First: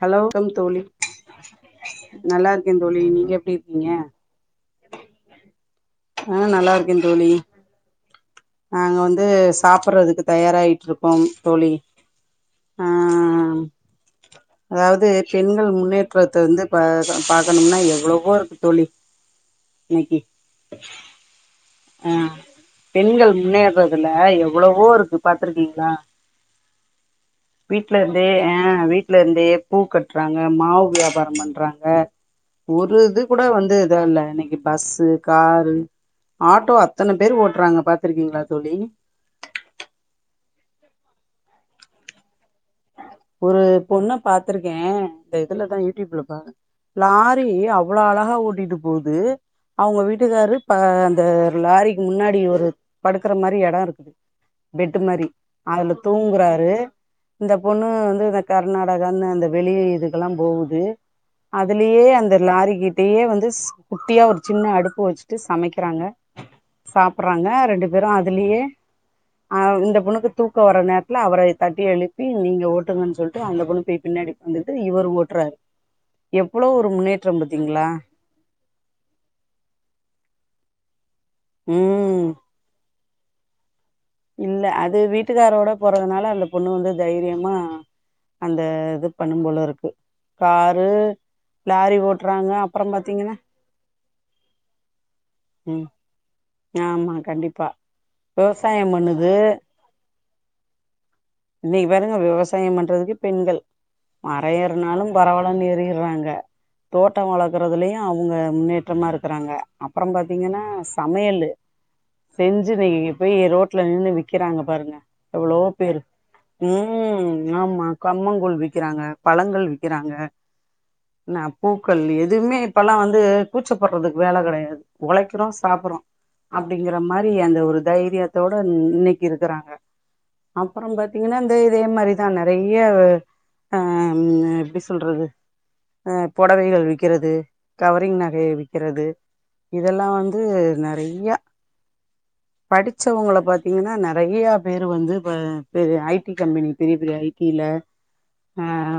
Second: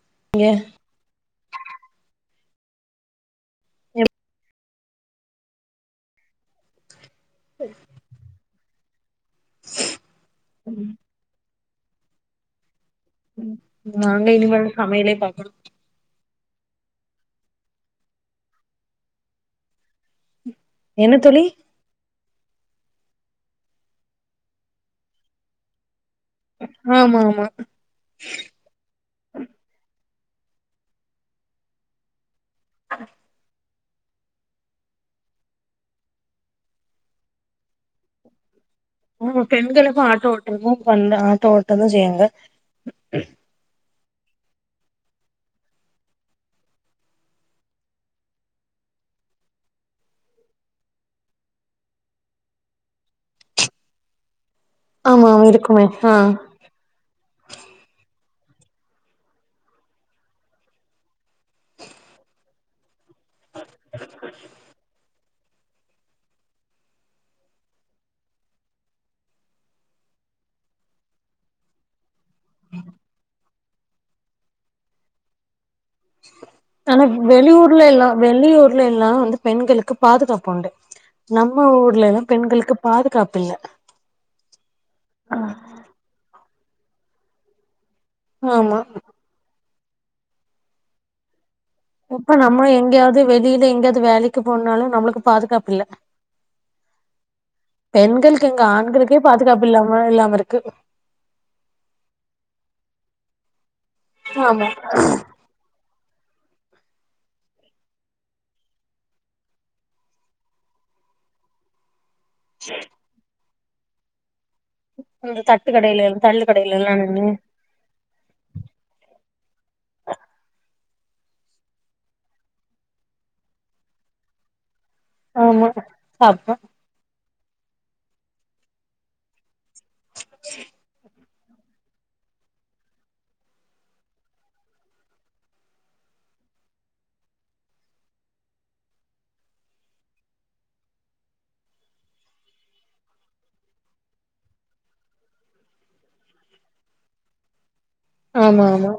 hello கம் நீங்க தோழி நல்லாருக்கே தோழி நீங்க எப்டி இருக்கீங்க அ நல்லாருக்கே தோழி செரி நாங்க வந்து சாப்பட்றதுக்கு தயாராயிட்ருக்கோம் தோழி ஆ ம் நாங்க இனிமேல் சமையலே பாகணு கதவ துறந்து பாக்க பாக்கணும்னா எவ்வளவோ இருக்கு தோழி இன்னிக்கி என்ன தோழி ஹ பெண்கள் முன்னேறதுல எவ்ளவோ இருக்கு பாத்துருக்கீங்களா ஆமா ஆமா வீட்ல இருந்தே ஹ வீட்டு்ல இருந்தே பூ கட்டுறாங்க மாவு வியாபார பண்றாங்க ஒரு இது கூட வந்து இதா இல்ல அன்னிக்கி பஸ்சு காரு ஆட்டோ அத்தன பேர் ஓட்றாங்க பாத்துருக்கீங்களா தோழி ம் பெண்களுக்கு ஆட்டோ ஓட்டுறது பண் ஆட்டோ ஓட்டறதா செய்யாங்க ஒரு பொண்ண பாத்துருக்க இந்த இதுலதா யூடியூப்ல பாரு லாரி அவ்ளோ அழகா ஓட்டிட்டு போது அவங்க வீட்டுக்காரு ப அந்த லாரிக்கு முன்னாடி ஒரு படுக்கற மாதிரி எட இருக்குது பெட்டு் ஆமா மாதிரி ஆமா இருக்குமே அதுல ஆ தூங்குறாரு இந்த பொண்ணு வந்து இந்த கர்நாடகான்னு அந்த வெளி இதுக்கெலா போகுது அதுலயே அந்த லாரிகிட்டயே வந்து சி குட்டியா ஒரு சின்ன அடுப்பு வச்சு விட்டு சமைக்கிறாங்க சாப்டறாங்க ரெண்டு பேரு அதுலயே அ இந்த பொண்ணுக்கு தூக்க வர நேரத்துல அவர தட்டி எழுப்பி நீங்க ஓட்டுங்கன்னு சொல்லிட்டு அந்த பொண்ணு பேய் பின்னாடி உக்காந்துகிட்டு இவரு ஓட்டுறாரு எவ்ளோ ஒரு ஆனா முன்னேற்ற வெளியூர்ல பாத்தீங்களா எல்லா வெளியூர்ல எல்லா வந்து பெண்களுக்கு பாதுகாப்பு உண்டு நம்ம ஊர்ல எல்லா ம் பெண்களுக்கு பாதுகாப்பு இல்ல இல்ல அது வீட்டுக்காரோட போறதுனால அந்த பொண்ணு வந்து தைரியமா அந்த ஆமா இது பண்ணும் போல இருக்கு காரு லாரி இப்ப ஓட்டுறாங்க நம்ம அப்புறம் எங்கேயாவது பாத்தீங்கன்னா வெளியில எங்காயச்சு வேலக்கு போனாலு நம்மளுக்கு பாதுகாப்பு இல்ல ம் ஆமா கண்டிப்பா பெண்களுக்கு எங்க விவசாயம் ஆண்களுக்கே பண்ணுது பாதுகாப்பு இல்லாம இல்லாம இருக்கு இன்னிக்கு பாருங்க விவசாய பண்றதுக்கு பெண்கள் மரம் ஆமா ஏருனாலு பரவால கன்னு எறிறாங்க தோட்ட வளர்க்குதலுயு அவுங்க முன்னேற்றமாக இருக்கிறாங்க அப்பர பார்த்திங்கன்னா சமயலு செஞ்சு வெய் போய் ரோட்ல நின்னு விக்கிறாங்க பாருங்க இந்த எவ்ளோ தட்டு பேரு கடையில தள்ளு கடையில எல்லா நின்னு ம் ஆமா கம்மங்கூழ் விக்கிறாங்க பழங்கள் விக்கிறாங்க நா பூக்கள் எதுவுமே இப்பல்லா வந்து கூச்சப்படுறதுக்கு வெல கடயாது ஒலைக்கிறோ ஆமா சாப்புறோ சாப்ட்டோ அப்டிங்கிற மாரி அந்த ஒரு தைரியத்தோட இன்னிக்கி இருக்குறாங்க அப்பர பார்த்தீங்கன்னா இந்த இதே மாரிதா நெறைய ஹா எப்டி சொல்றது அ பொடவைகள் விக்கிறது கவரிங் நகயை விக்ககுறது இதல்லா வந்து நெறைய்யா படிச்சவங்கள பாத்தீங்கன்னா நெறைய பேரு வந்து இப்ப பெ ஐடி கம்பெனி பெரிய பெரிய ஐடில ஆ ஆமா ஆமா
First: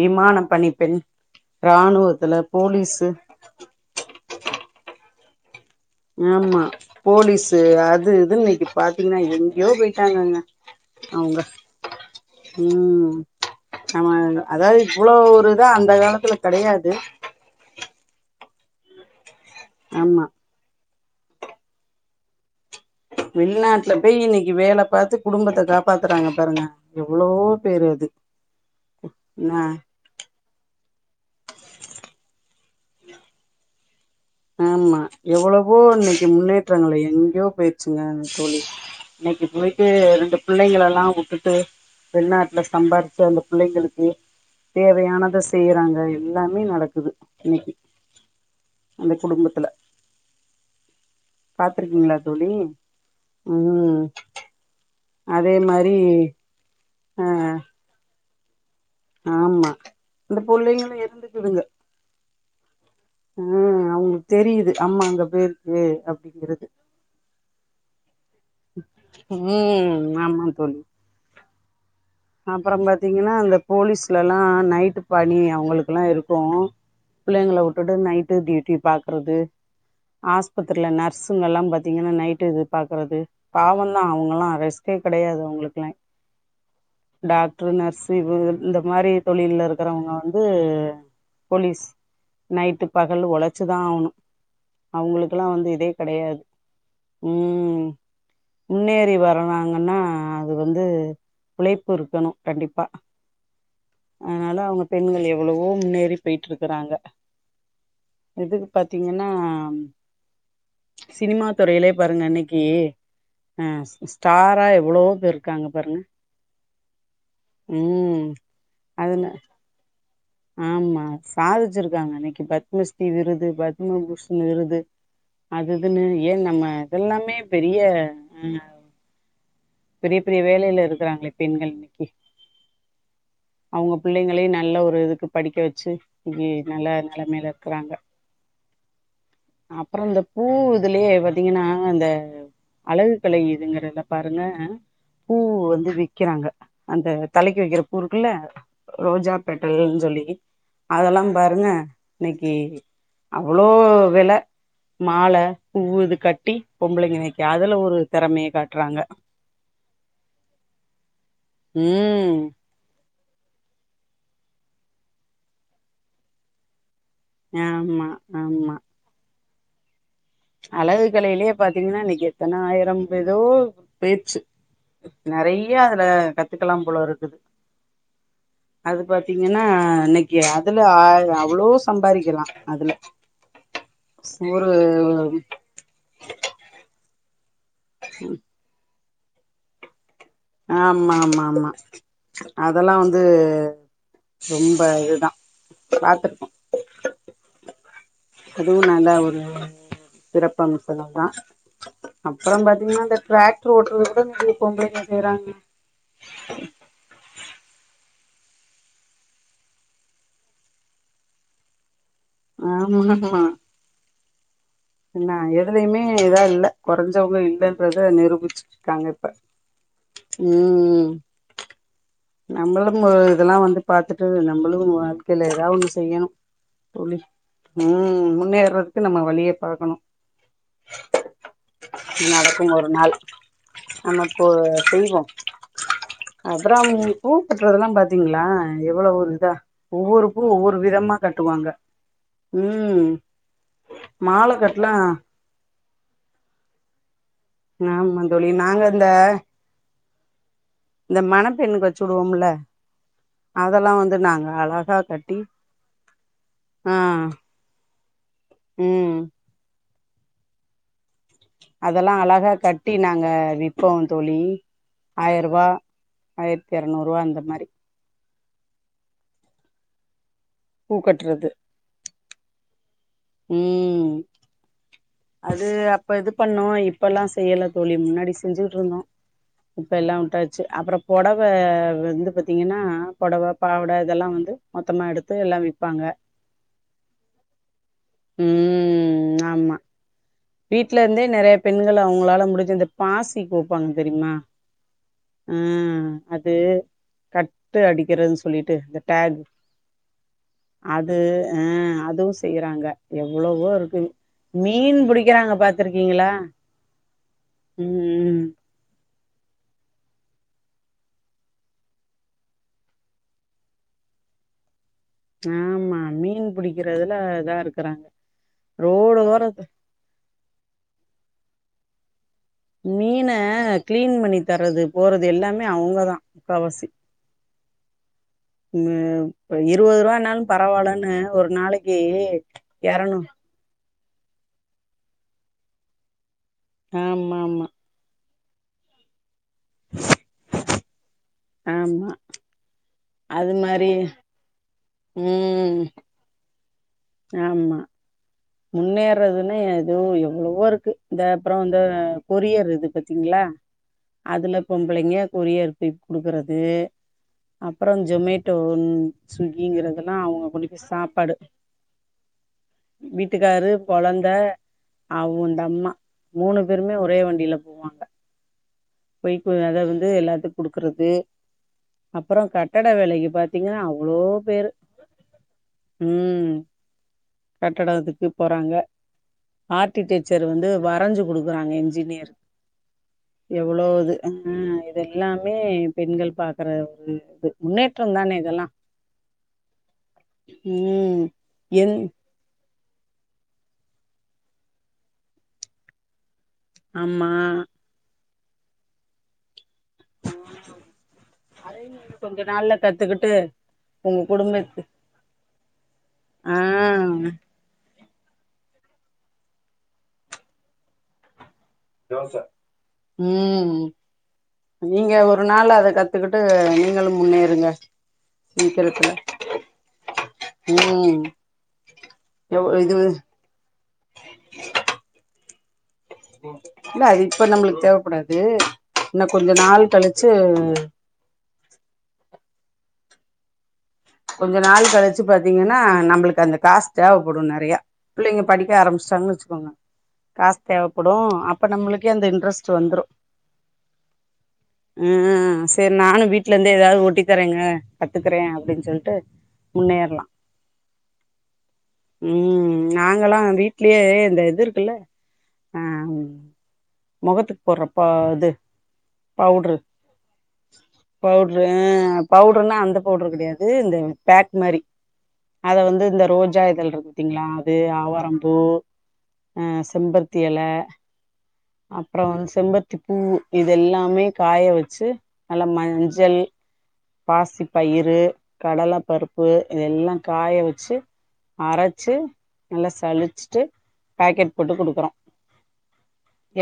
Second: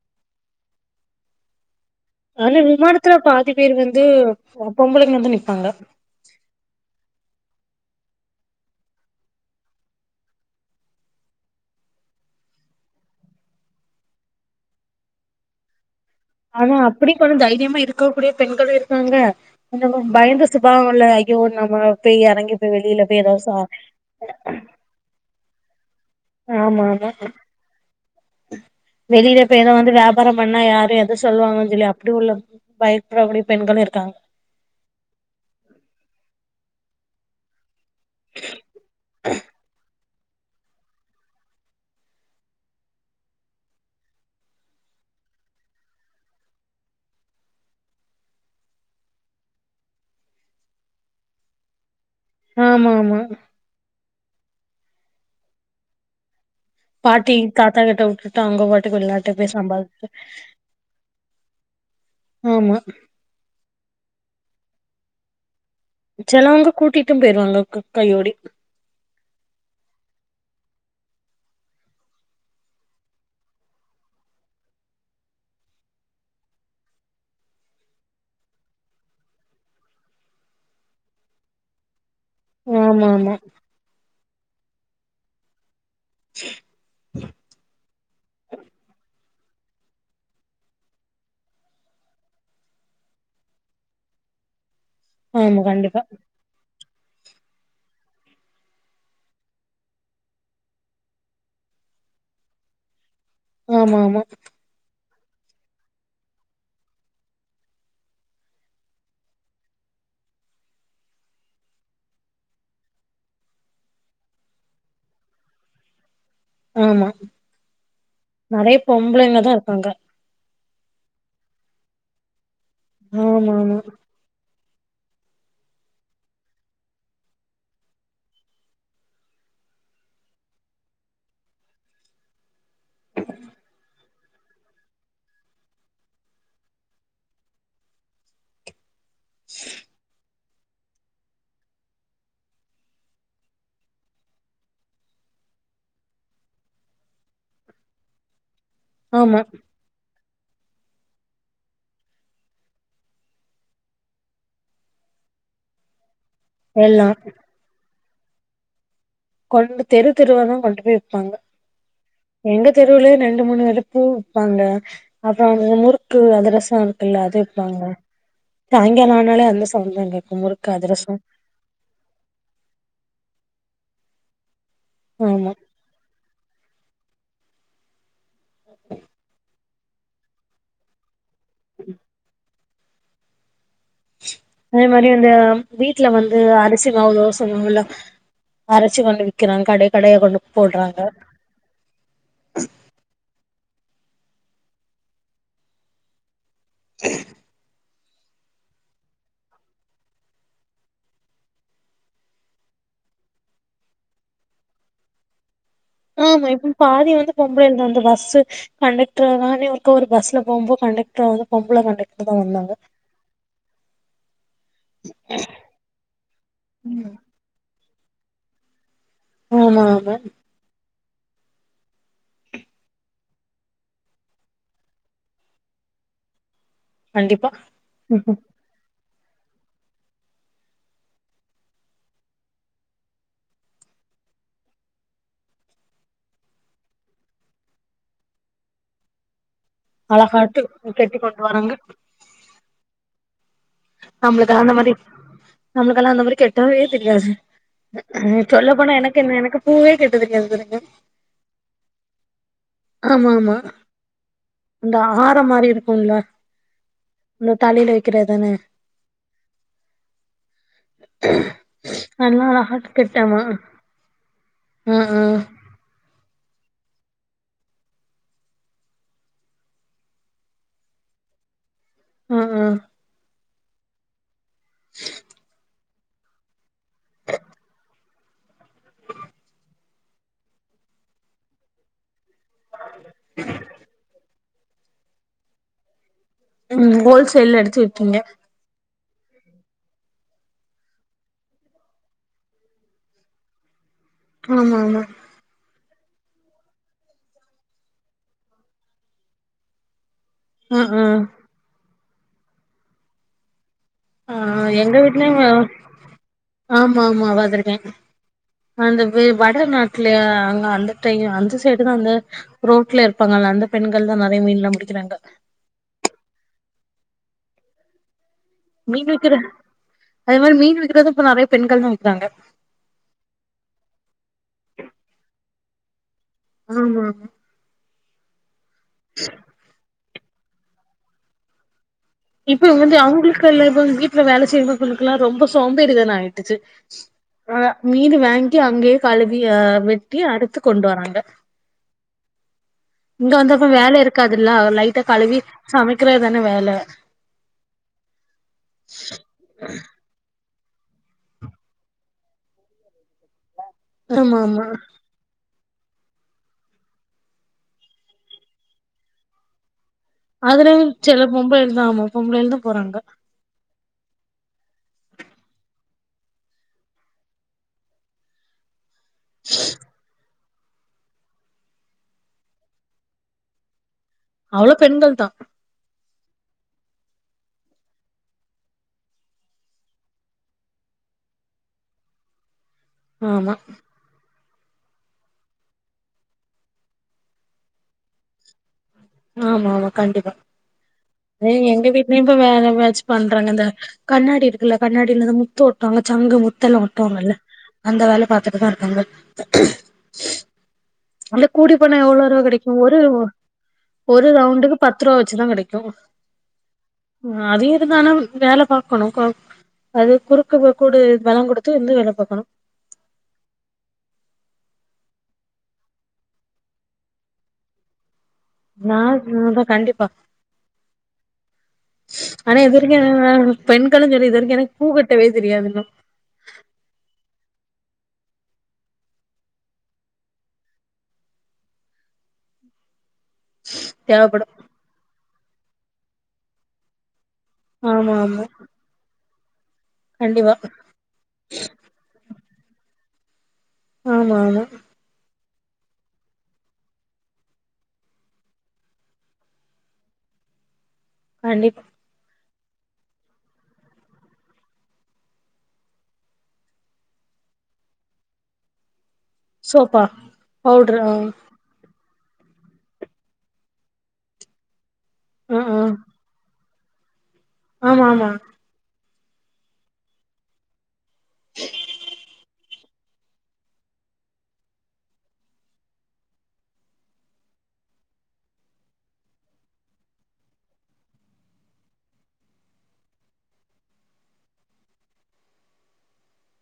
விமான பண்ணி பெண் ராணுவ ஆனா விமானத்துல பாதி பேர் வந்து பொம்பளங்க வந்து நிப்பாங்க ஆமா போலீஸு அது இதுன்னு இன்னிக்கு பாத்தீங்கன்னா எங்கயோ போயிட்டாங்கங்க அவுங்க ம் நம்ம அதாவது இவ்ளோ ஒரு இதா அந்த காலத்துல ஆனா கெடையாது அப்டி கொஞ்ச தைரியமா இருக்க கூடிய பெண்களு இருக்காங்க கொஞ்ச பயந்து ஆமா பயந்து சுபாவ உள்ள அய்யோ நம்ம போய் இறங்கி வெளிநாட்டுல போய் இன்னைக்கி வேலப் பாத்து குடும்பத்த காப்பாத்துறாங்க பாருங்க ஆமா ஆமா எவ்ளோ பேரு அது என்ன அப்பறம்பன்னா யாரு எது சொல்லுவாங்கன்னு சொல்லி அப்டி உள்ள பயப்பறபடி பெண்களு இருக்காங்க ஆமா எவ்வளவோ இன்னைக்கி முன்னேற்றங்கள் எங்கயோ பேய் சுங்க தொலி இன்னைக்கி போய்ட்டு ரெண்டு பிள்ளைங்கள எல்லா வுட்டுட்டு வெளிநாட்டுல சம்பாதிச்சு அந்த பிள்ளைங்களுக்கு தேவையானத செய்றாங்க எல்லாமே நடக்குது இன்னைக் அந்த குடும்பத்துல பாத்துருக்கீங்களா தோழி ஆமா ஆமா ம் அதே மாரி அ பாட்டி தாத்தா கிட்ட உடு அவுங்க பாட்டுக்கு வெளிநாட்ல போய் ஆமா சம்பாதிச்சு இந்த புள்ளைங்களு ஆமா ம் அவங்களுக்கு தெரியுது அம்மா அங்க பேயிருக்கு ச்செலவ்ங்க கூட்டிட்டு பேய்றுவாங்க கையோடி ம் ஆமா தோழி அப்பறோ பாத்தீங்கன்னா அந்த போலீஸ்லல்லா நைட்டு பணி அவுங்களுக்குல்லா இருக்கு பிள்ளைங்கள வுட்டுட்டு நைட்டு டியூட்டி பாக்குறது ஆஸ்பத்திரியில நர்ஸுங்க எல்லா பாத்தீங்கனா நைட் டூட்இது ஆமா பாக்குறது ஆமா பாவம்தா அவங்கல்லா ரெஸ்டே கெடையாது அவங்களுக்குல்லா [inaudible] டாக்ட்ரு நர்ஸ்சு இவு இந்த மாரி தொழில்ல இருக்கிறவங்க வந்து போலீஸ் நைட்டு பகல் உழச்சுதா ஆவணு அவங்களுக்கெல்லா ஆமா வந்து இதே கண்டிப்பா கிடையாது ம் முன்னேறி வரனாங்கன்னா அது வந்து உழைப் பிருக்கனு கண்டிப்பா ஆமா ஆமா அனால அவ்ங்க பெண்கள் எவ்வளவோ முன்னேறி பேயிட்டு இருக்கிறாங்க எதுக்கு பாத்தீங்கன்னா சினிமா துறையிலே பாருங்க அன்னைக்கி ஆ ஸ்டாரா எவ்ளவோ பேரு இருக்காங்க பாருங்க ஆமா ம் நிறைய அதுன பொம்பளைங்க தா இருக்காங்க ஆமா சாதிச்சிருக்காங்க அன்னைக்கி பத்மஸ்ரீ விருது ஆமா ஆமா பத்மபூஷண் விருது அதுதுன்னு ஏ நம்ம அதெல்லாமே பெரிய அ பெரிய பெரிய வேலையில இருக்கிறாங்களே பெண்கள் இன்னைக்கி அவுங்க பிள்ளைங்களையு நல்ல ஒரு இதுக் படிக்க வச்சு இங்கயே நல்ல நெலைமையில இருக்கிறாங்க அப்புறோ இந்த பூ இதுலயே பாத்தீங்கன்னா அந்த அழகு கலை இதுங்கறத பாருங்க அ பூ வந்து விக்கிறாங்க அந்த தலைக்கு வைக்கிற பூ இருக்குல்ல ரோஜா ஆமா பெட்டல்ன்னு சொல்லி அதெல்லா பாருங்க இன்னைக்கி அவ்ளோ வெல மால பூ இது கட்டி எல்லா பொம்பளைங்க இன்னைக்கி அதுல ஒரு திறமைய காட்டுறாங்க கொண்டு தெரு தெருவாதா கொண்டு போய் விப்பாங்க ம் எங்க தெருவுலயு ரெண்டு மூணு வேரு பூ விப்பாங்க அப்புறோ அந்த முறுக்கு அதுரசோ இருக்குல்ல அது விப்பாங்க ஆமா ஆமா சாய்ங்கலோ ஆனாலே அந்த சவுண்ட்தா கேக் அழகு கலையிலேயே பாத்தீங்கன்னா இன்னைக்கு எத்தனாய்யிரம் ஏதோ போய்ச்சு ஆமா நெறைய அத கத்துக்கலாம் போல இருக்கு அது பாத்தீங்கன்னா ஆ இன்னைக்கு அதுல அவ்ளோ சம்பாரிக்கலாம் அதுல ஒரு அ வீட்ல வந்து அரிசி மாவு தோசை மாவு சொல்லுவாங்கள [unintelligible] அரைச்சு கொண்டு விக்கிறாங் கடை கடையா கொண்டு போட்றாங்க ஆமா ஆமா ஆமா அதெல்லாம் வந்து ரொம்ப இதுதான் பாத்திருப்போம் அதுவும் நான்தா ஒரு சிறப்பு அம்சம் தா பா அப்புறம் பாத்தீங்கன்னா இந்த டிராக்டர் ஓட்டுறதுகூட நெறய பொம்பளைங்க செய்றாங்க ம் இப்ப பாதி வந்து பொம்பளைங்க தாக்கா அந்த பஸ்சு கண்டக்டர் தான ஒருக்க ஒரு பஸ்ல போகும்போ கண்டக்டர் வந்து பொம்புள கண்டக்டர் தா ஆ வந்தாங்க உள்ள போலாம் என்ன எதுலயுமே இதா இல்ல குறைஞ்சவங்க இல்லைன்றத நிரூபிச்சிருக்காங்க இப்ப [unintelligible] உம் உம் நம்மளும் இதெல்லாம் வந்து பாத்துட்டு நம்மளும் வாழ்கையில ஏதா ஒண்ணு செய்யணும் தோழி கண்டிப்பா உம் ம்ஹும் முன்னேறதுக்கு நம்ம வழிய பாக்கணும் [inaudible] நடக்கும் ஒரு நாள் நம்மப்போ செய்வோ அப்புறம் பூப்பற்றதெல்லாம் பாத்தீங்களா எவ்வளவு ஒர் இதா ஒவ்வொரு பூ அழகாட்டு ஒவ்வொரு விதமா கெட்டி கொண்டு கட்டுவாங்க வராங்க உம் அவுங்களுக்கு தகுந்த மாதிரி நம்மளுக்கெல்லாம் அந்த மாதிரி கெட்டவே தெரியாது ஆமா அ தோழி சொல்ல நாங்க போனா இந்த எனக்கு என்ன எனக்கு பூவே கெட்ட தெரியாது சொல்லுங்க இந்த மண பெண்ணுக்கு வச்சு விடுவோம்ல ஆமா ஆமா அதெல்லா வந்து நாங்க அந்த அழகா கட்டி ஹாரம் மாறி இருக்கும்ல ஆ இந்த தலையில வைக்கிற தானே உம் [inaudible] அதெல்லாம் அதெல்லா அழகா கட்டி நாங்க கெட்டமா விற்ப்போம் தோழி ஆ ஆ ஆயிரம் ரூபா ஆயிரத்தி எரெநூருவா இந்த மாதிரி பூக்கட்டுறது உம் உம் உம் அது அப் அப்ப இது பண்ணோமா இப்ப எல்லாம் செய்யல தோழி முன்னாடி செஞ்சுட்டு இருந்தோம் இப்ப எல்லாம் விட்டாச்சு அப்புறம் புடவை வந்து ஏன்னா புடவை பாவடை இதெல்லாம் வந்து மொத்தமா எடுத்து எல்லாம் விப்பாங்க உம் ஹோல்சேல்ல எடுத்து விக்கீங்க ம் ஆமா வீட்ல இருந்தே நெறைய பெண்கள் அவங்களால முடிஞ்சு அந்த பாசிக் கோப்பாங்க தெரியுமா ஆமா ஆமா உம்ம் அது கட்டு அடிக்கிறதுன்னு சொல்லிட்டு இந்த டஹ் ஆ ஆ அது அ அதுவும் செய்றாங்க எவ்வளவோ இருக்கு ஆ எங்க மீன் வீட்லயு பிடிக்கிறாங்க பாத்துருக்கீங்களா ஆமா ஆமா பாத்திருக்கே உம் ம் அந்த வே வட நாட்டுலயா அங்க அந்த டை அந்த சைடு தா அந்த ரோட்ல இருப்பாங்கல்ல அந்த பெண்கள்தா நெறைய மீன்லா புடிக்கிறாங்க ஆமா மீன் புடிக்கறதுல இதா இருக்கறாங்க மீன் ரோடு விக்கிற ஓரத்து அதே மாரி மீன் விக்றது இப்ப நெறைய பெண்கள் தா விக்கிறாங்க மீன க்ளீன் பண்ணி தரது போறது எல்லாமே அவங்கதா முக்காவாசி ஆமா ம் இருவாது ரூவானாலு பரவாலன்னு ஒரு நாளைக்கு இப்ப வந்து எரநூ அவங்களுக்குல்லா இப்பங்க வீட்ல வேல செய்றவங்களுக்கெல்லா ரொம்ப சோம்பேறிதான ட்டுச்சு ஆமா ஆமா ஆ மீனு வாங்கி அங்கயே கழுவி அ வெட்டி அருத்து கொண்டு வராங்க ஆமா அது மாரி அதுல்லா லைட்டா கழுவி ம் சமைக்குறதுதான வேல ஆமா முன்னேறதுன்னா எதோ ம் எவ்வளவோ இருக்கு இந்த அப்பற இந்த கொரியர் இது பாத்தீங்களா ஆமா அதுல ஆமா பொம்பளைங்க கொரியர் போய் குடுக்கறது அப்பறோ ஜொமேட்டோ ஸ்விக்கிங்கறதுல்லா அவங்க கொண்டு அதுலயு போய் சில சாப்பாடு பொம்பளைகள் ஆமா பொம்பளையாள்தா போறாங்க வீட்டுக்காரு கொழந்த அவுண்டம்மா மூணு பேருமே ஒரே வண்டியில போவாங்க போய்க்கு அத வந்து எல்லாத்துக் குடுக்குறது அப்பற கட்டட வேலைக்கு பாத்தீங்கன்னா அவ்வளோ அவ்ளோ பெண்கள் தா ம் கட்டட இதுக்கு போறாங்க ஆர்க்டிடெக்சர் வந்து வரைஞ்சு குடுக்குறாங்க என்ஜினியர் ஆமா எவ்ளோது ஆ இது எல்லாமே பெண்கள் பாக்கற ஒரு இது முன்னேற்றந்தானே இதெல்லா ஆமா ஆமா கண்டிப்பா ம் எ எங்க என் வீட்லயு இப்ப வேறவச்சு பண்றாங்க இந்த கண்ணாடி இருக்குல்ல கண்ணாடில இந்த முத்து ஓட்டவாங்க சங்கு முத் துல்லா ஆமா ஒட்டுவாங்கல்ல அந்த வேல பாத்துட்டுதா இருக்காங்க அந்த கூடி பண்ண எவ்ளோ கொஞ்ச ரூவா கெடைக்கு நாள்ல ஒரு கத்துக்கிட்டு உங்க ஒரு ரவுண்டுக்கு குடும்பத்து பத்து ரூபா வச்சுதா கெடைக்கு ஆ ம் அது இருந்தானா வேல பாக்கணுக்கா அது குறுக்க கோடு வெல குடுக்க ம் நீங்க ஒரு நாள் அத கத்துக்கிட்டு நீங்களு முன்னேறுங்க நா சீக்கிரத்துல நாதா கண்டிப்பா ம் ஆனா இது வரைக்கு என்னனா பெண்களு செரி இது வரைக்கு எனக்கு பூக்கட்டவே தெரியாது இன்னு இல்ல அது இப்ப நம்மளுக்கு தேவப்படாது இன்னு கொஞ்ச நாள் கழிச்சு [inaudible] கொஞ்ச நாள் கழிச்சு பாத்தீங்கன்னா நம்மளுக்கு அந்த காசு தேவப்படுனார் நெறையா ஆமா புள்ளைங்க ஆமா படிக்க ஆரம்பிச்சாங்கன்னு வச்சுக்கோங்க கண்டிப்பா காசு தேவ படு அப்ப நம்மளுக்கே அந்த இன்ட்ரெஸ்ட் வந்துரு ஆமா ஆமா ம் சரி நானு வீட்ல இருந்தே ஏதாவது ஓட்டித்தறேங்க கத்துக்குறே அப்படின் சொல் ட்டு முன்னேறலா கண்டிப் ம் நாங்கலா வீட்லயே இந்த இது இருக்குல ஆ மொகத்துக்கு போட்ற பா அது பவுட்ரு சோப்பா பவுட்ரு ஆ பவுட்ரு ஆ பவுடருனா அந்த பவுடர் கெடையாது இது இந்த பேக் மாரி ஆ அத ஆ வந்து இந்த ரோஜா இதழ்கள்ருக்கு பத்தீங்களா இது ஆமா ஆமா ஆவாரம்பூ ஆ செம்பருத்தி எல அப்றோ செம்பருத்திப் பூ இதெல்லாமே காய வெச்சு நல்லா மஞ்சள் பாசி பயிறு கடலப்பருப்பு இதெல்லா காய வெச்சு அரச்சு நல்லா சளிச்சிட்டு பேக்கெட் போட்டு குடுக்குறோ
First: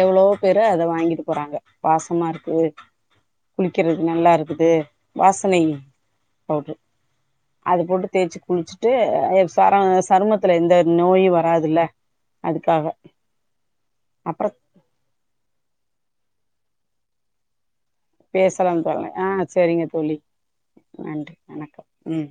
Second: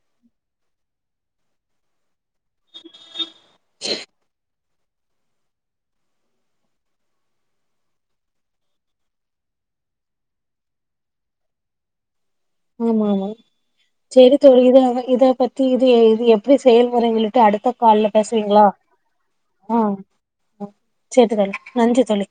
எவ்ளோ பேரு அத வாங்கிட்டு போறாங்க வாசமா இரு க்கு குளிக்கிறதுக் நல்லா இருக்குது வாசனை பவுட்ரு அது போட்டு தேய்ச்சு குளிச்சுட்டு அ சர சரமத்துல எந்த ஒரு நோயு வராதுல்ல அதுக்காக ஆமா ஆமா செரி அப்புறோ தோழி இத இத பத் தி இது இது எப்டி செயல்வறங்களுக்கு அடுத்த கால்ல பேசுவீங்க்ளா பேசலாம் தோழி ஆ சரிங்க ஆ தோழி செரி நன்றி தோழி வணக்கம் நன்றி ம் தோழி